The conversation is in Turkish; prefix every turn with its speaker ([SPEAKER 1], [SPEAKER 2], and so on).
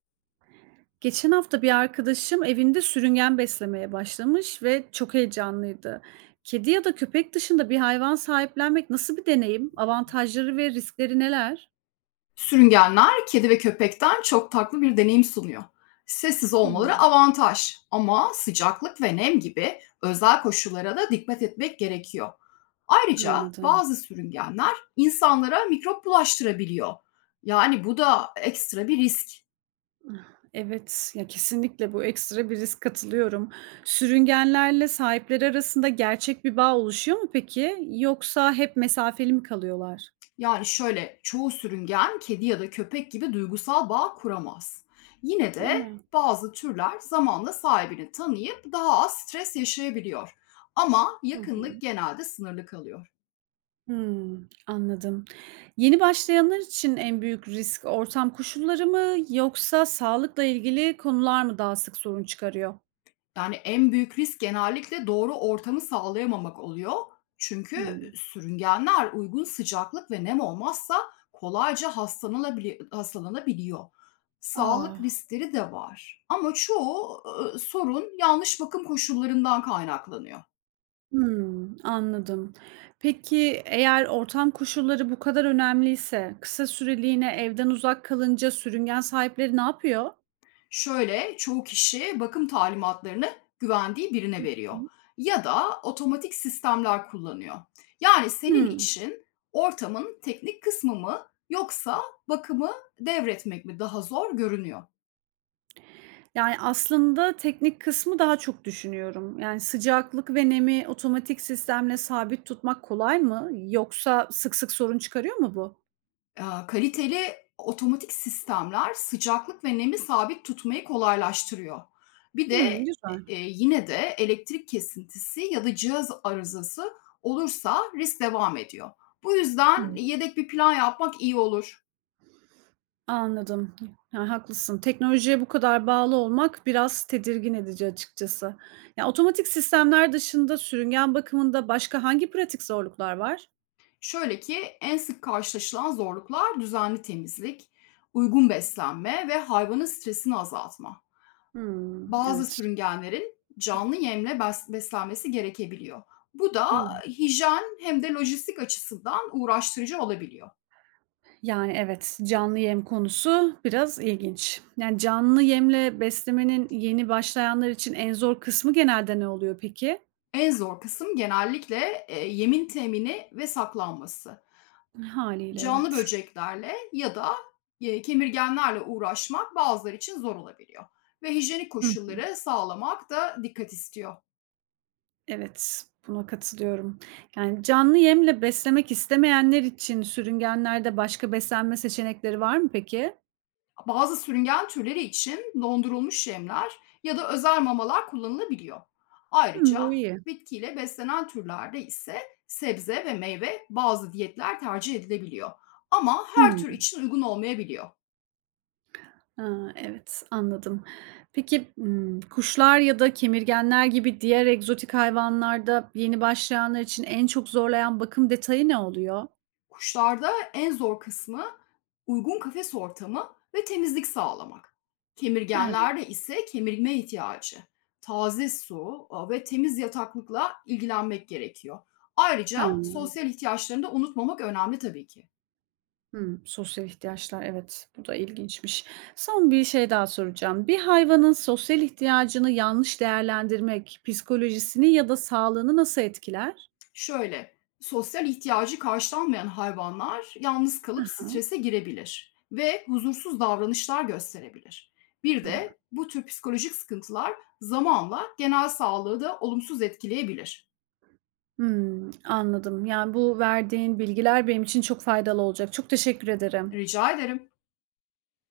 [SPEAKER 1] Geçen hafta bir arkadaşım evinde sürüngen beslemeye başlamış ve çok heyecanlıydı. Kedi ya da köpek dışında bir hayvan sahiplenmek nasıl bir deneyim? Avantajları ve riskleri neler?
[SPEAKER 2] Sürüngenler kedi ve köpekten çok farklı bir deneyim sunuyor. Sessiz olmaları
[SPEAKER 1] Hmm,
[SPEAKER 2] avantaj ama sıcaklık ve nem gibi özel koşullara da dikkat etmek gerekiyor. Ayrıca
[SPEAKER 1] anladım.
[SPEAKER 2] bazı sürüngenler insanlara mikrop bulaştırabiliyor. Yani bu da ekstra bir risk.
[SPEAKER 1] Evet, ya kesinlikle bu ekstra bir risk katılıyorum. Sürüngenlerle sahipleri arasında gerçek bir bağ oluşuyor mu peki? Yoksa hep mesafeli mi kalıyorlar?
[SPEAKER 2] Yani şöyle, çoğu sürüngen kedi ya da köpek gibi duygusal bağ kuramaz. Yine
[SPEAKER 1] Değil
[SPEAKER 2] de
[SPEAKER 1] mi?
[SPEAKER 2] bazı türler zamanla sahibini tanıyıp daha az stres yaşayabiliyor. Ama
[SPEAKER 1] Hı hı.
[SPEAKER 2] yakınlık genelde sınırlı kalıyor.
[SPEAKER 1] Hımm, anladım. Yeni başlayanlar için en büyük risk ortam koşulları mı yoksa sağlıkla ilgili konular mı daha sık sorun çıkarıyor?
[SPEAKER 2] Yani, en büyük risk genellikle doğru ortamı sağlayamamak oluyor. Çünkü,
[SPEAKER 1] Hımm.
[SPEAKER 2] ü sürüngenler uygun sıcaklık ve nem olmazsa kolayca hastalanabiliyor. Sağlık
[SPEAKER 1] A!
[SPEAKER 2] riskleri de var ama çoğu sorun yanlış bakım koşullarından kaynaklanıyor.
[SPEAKER 1] Hımm, anladım. Peki, eğer ortam koşulları bu kadar önemliyse kısa süreliğine evden uzak kalınca sürüngen sahipleri ne yapıyor?
[SPEAKER 2] Şöyle, çoğu kişi bakım talimatlarını güvendiği
[SPEAKER 1] Hı
[SPEAKER 2] birine veriyor
[SPEAKER 1] hı.
[SPEAKER 2] ya da otomatik sistemler kullanıyor. Yani senin
[SPEAKER 1] Hımm.
[SPEAKER 2] için ortamın teknik kısmı mı yoksa bakımı devretmek mi daha zor görünüyor?
[SPEAKER 1] Yani, aslında teknik kısmı daha çok düşünüyorum. Yani, sıcaklık ve nemi otomatik sistemle sabit tutmak kolay mı yoksa sık sık sorun çıkarıyor mu bu?
[SPEAKER 2] Kaliteli otomatik sistemler sıcaklık ve nemi sabit tutmayı kolaylaştırıyor. Bir
[SPEAKER 1] Hımm,
[SPEAKER 2] de,
[SPEAKER 1] güzel.
[SPEAKER 2] yine de elektrik kesintisi ya da cihaz arızası olursa risk devam ediyor. Bu yüzden
[SPEAKER 1] Hımm,
[SPEAKER 2] yedek bir plan yapmak iyi olur.
[SPEAKER 1] anladım. Yani haklısın. Teknolojiye bu kadar bağlı olmak biraz tedirgin edici açıkçası. Ya, otomatik sistemler dışında sürüngen bakımında başka hangi pratik zorluklar var?
[SPEAKER 2] Şöyle ki en sık karşılaşılan zorluklar düzenli temizlik, uygun beslenme ve hayvanın stresini azaltma.
[SPEAKER 1] Hımm,
[SPEAKER 2] Bazı
[SPEAKER 1] evet.
[SPEAKER 2] sürüngenlerin canlı yemle beslenmesi gerekebiliyor. Bu da hijyen hem de lojistik açısından uğraştırıcı olabiliyor.
[SPEAKER 1] Yani, evet, canlı yem konusu biraz ilginç. Yani, canlı yemle beslemenin yeni başlayanlar için en zor kısmı genelde ne oluyor peki?
[SPEAKER 2] En zor kısım genellikle yemin temini ve saklanması.
[SPEAKER 1] Haliyle
[SPEAKER 2] Canlı
[SPEAKER 1] evet.
[SPEAKER 2] böceklerle ya da kemirgenlerle uğraşmak bazıları için zor olabiliyor. Ve hijyenik
[SPEAKER 1] Hıh,
[SPEAKER 2] koşulları sağlamak da dikkat istiyor.
[SPEAKER 1] evet, buna katılıyorum. Yani, canlı yemle beslemek istemeyenler için sürüngenlerde başka beslenme seçenekleri var mı peki?
[SPEAKER 2] Bazı sürüngen türleri için dondurulmuş yemler ya da özel mamalar kullanılabiliyor.
[SPEAKER 1] Hımm,
[SPEAKER 2] Ayrıca
[SPEAKER 1] bu iyi.
[SPEAKER 2] bitkiyle beslenen türlerde ise sebze ve meyve bazı diyetler tercih edilebiliyor. Ama her
[SPEAKER 1] Hıı.
[SPEAKER 2] tür için uygun olmayabiliyor.
[SPEAKER 1] A, evet, anladım. Peki, kuşlar ya da kemirgenler gibi diğer egzotik hayvanlarda yeni başlayanlar için en çok zorlayan bakım detayı ne oluyor?
[SPEAKER 2] Kuşlarda en zor kısmı uygun kafes ortamı ve temizlik sağlamak.
[SPEAKER 1] Evet.
[SPEAKER 2] Kemirgenlerde ise kemirme ihtiyacı, taze su ve temiz yataklıkla ilgilenmek gerekiyor. Ayrıca
[SPEAKER 1] He.
[SPEAKER 2] sosyal ihtiyaçlarını da unutmamak önemli tabii ki.
[SPEAKER 1] Hımm, sosyal ihtiyaçlar, evet, bu da ilginçmiş. Son bir şey daha soracağım. Bir hayvanın sosyal ihtiyacını yanlış değerlendirmek psikolojisini ya da sağlığını nasıl etkiler?
[SPEAKER 2] Şöyle, sosyal ihtiyacı karşılanmayan hayvanlar yalnız
[SPEAKER 1] Hı
[SPEAKER 2] kalıp
[SPEAKER 1] hı.
[SPEAKER 2] strese girebilir ve huzursuz davranışlar gösterebilir. Bir de bu tür psikolojik sıkıntılar zamanla genel sağlığı da olumsuz etkileyebilir.
[SPEAKER 1] Anladım. Yani, bu verdiğin bilgiler benim için çok faydalı olacak. Çok teşekkür ederim.
[SPEAKER 2] Rica ederim.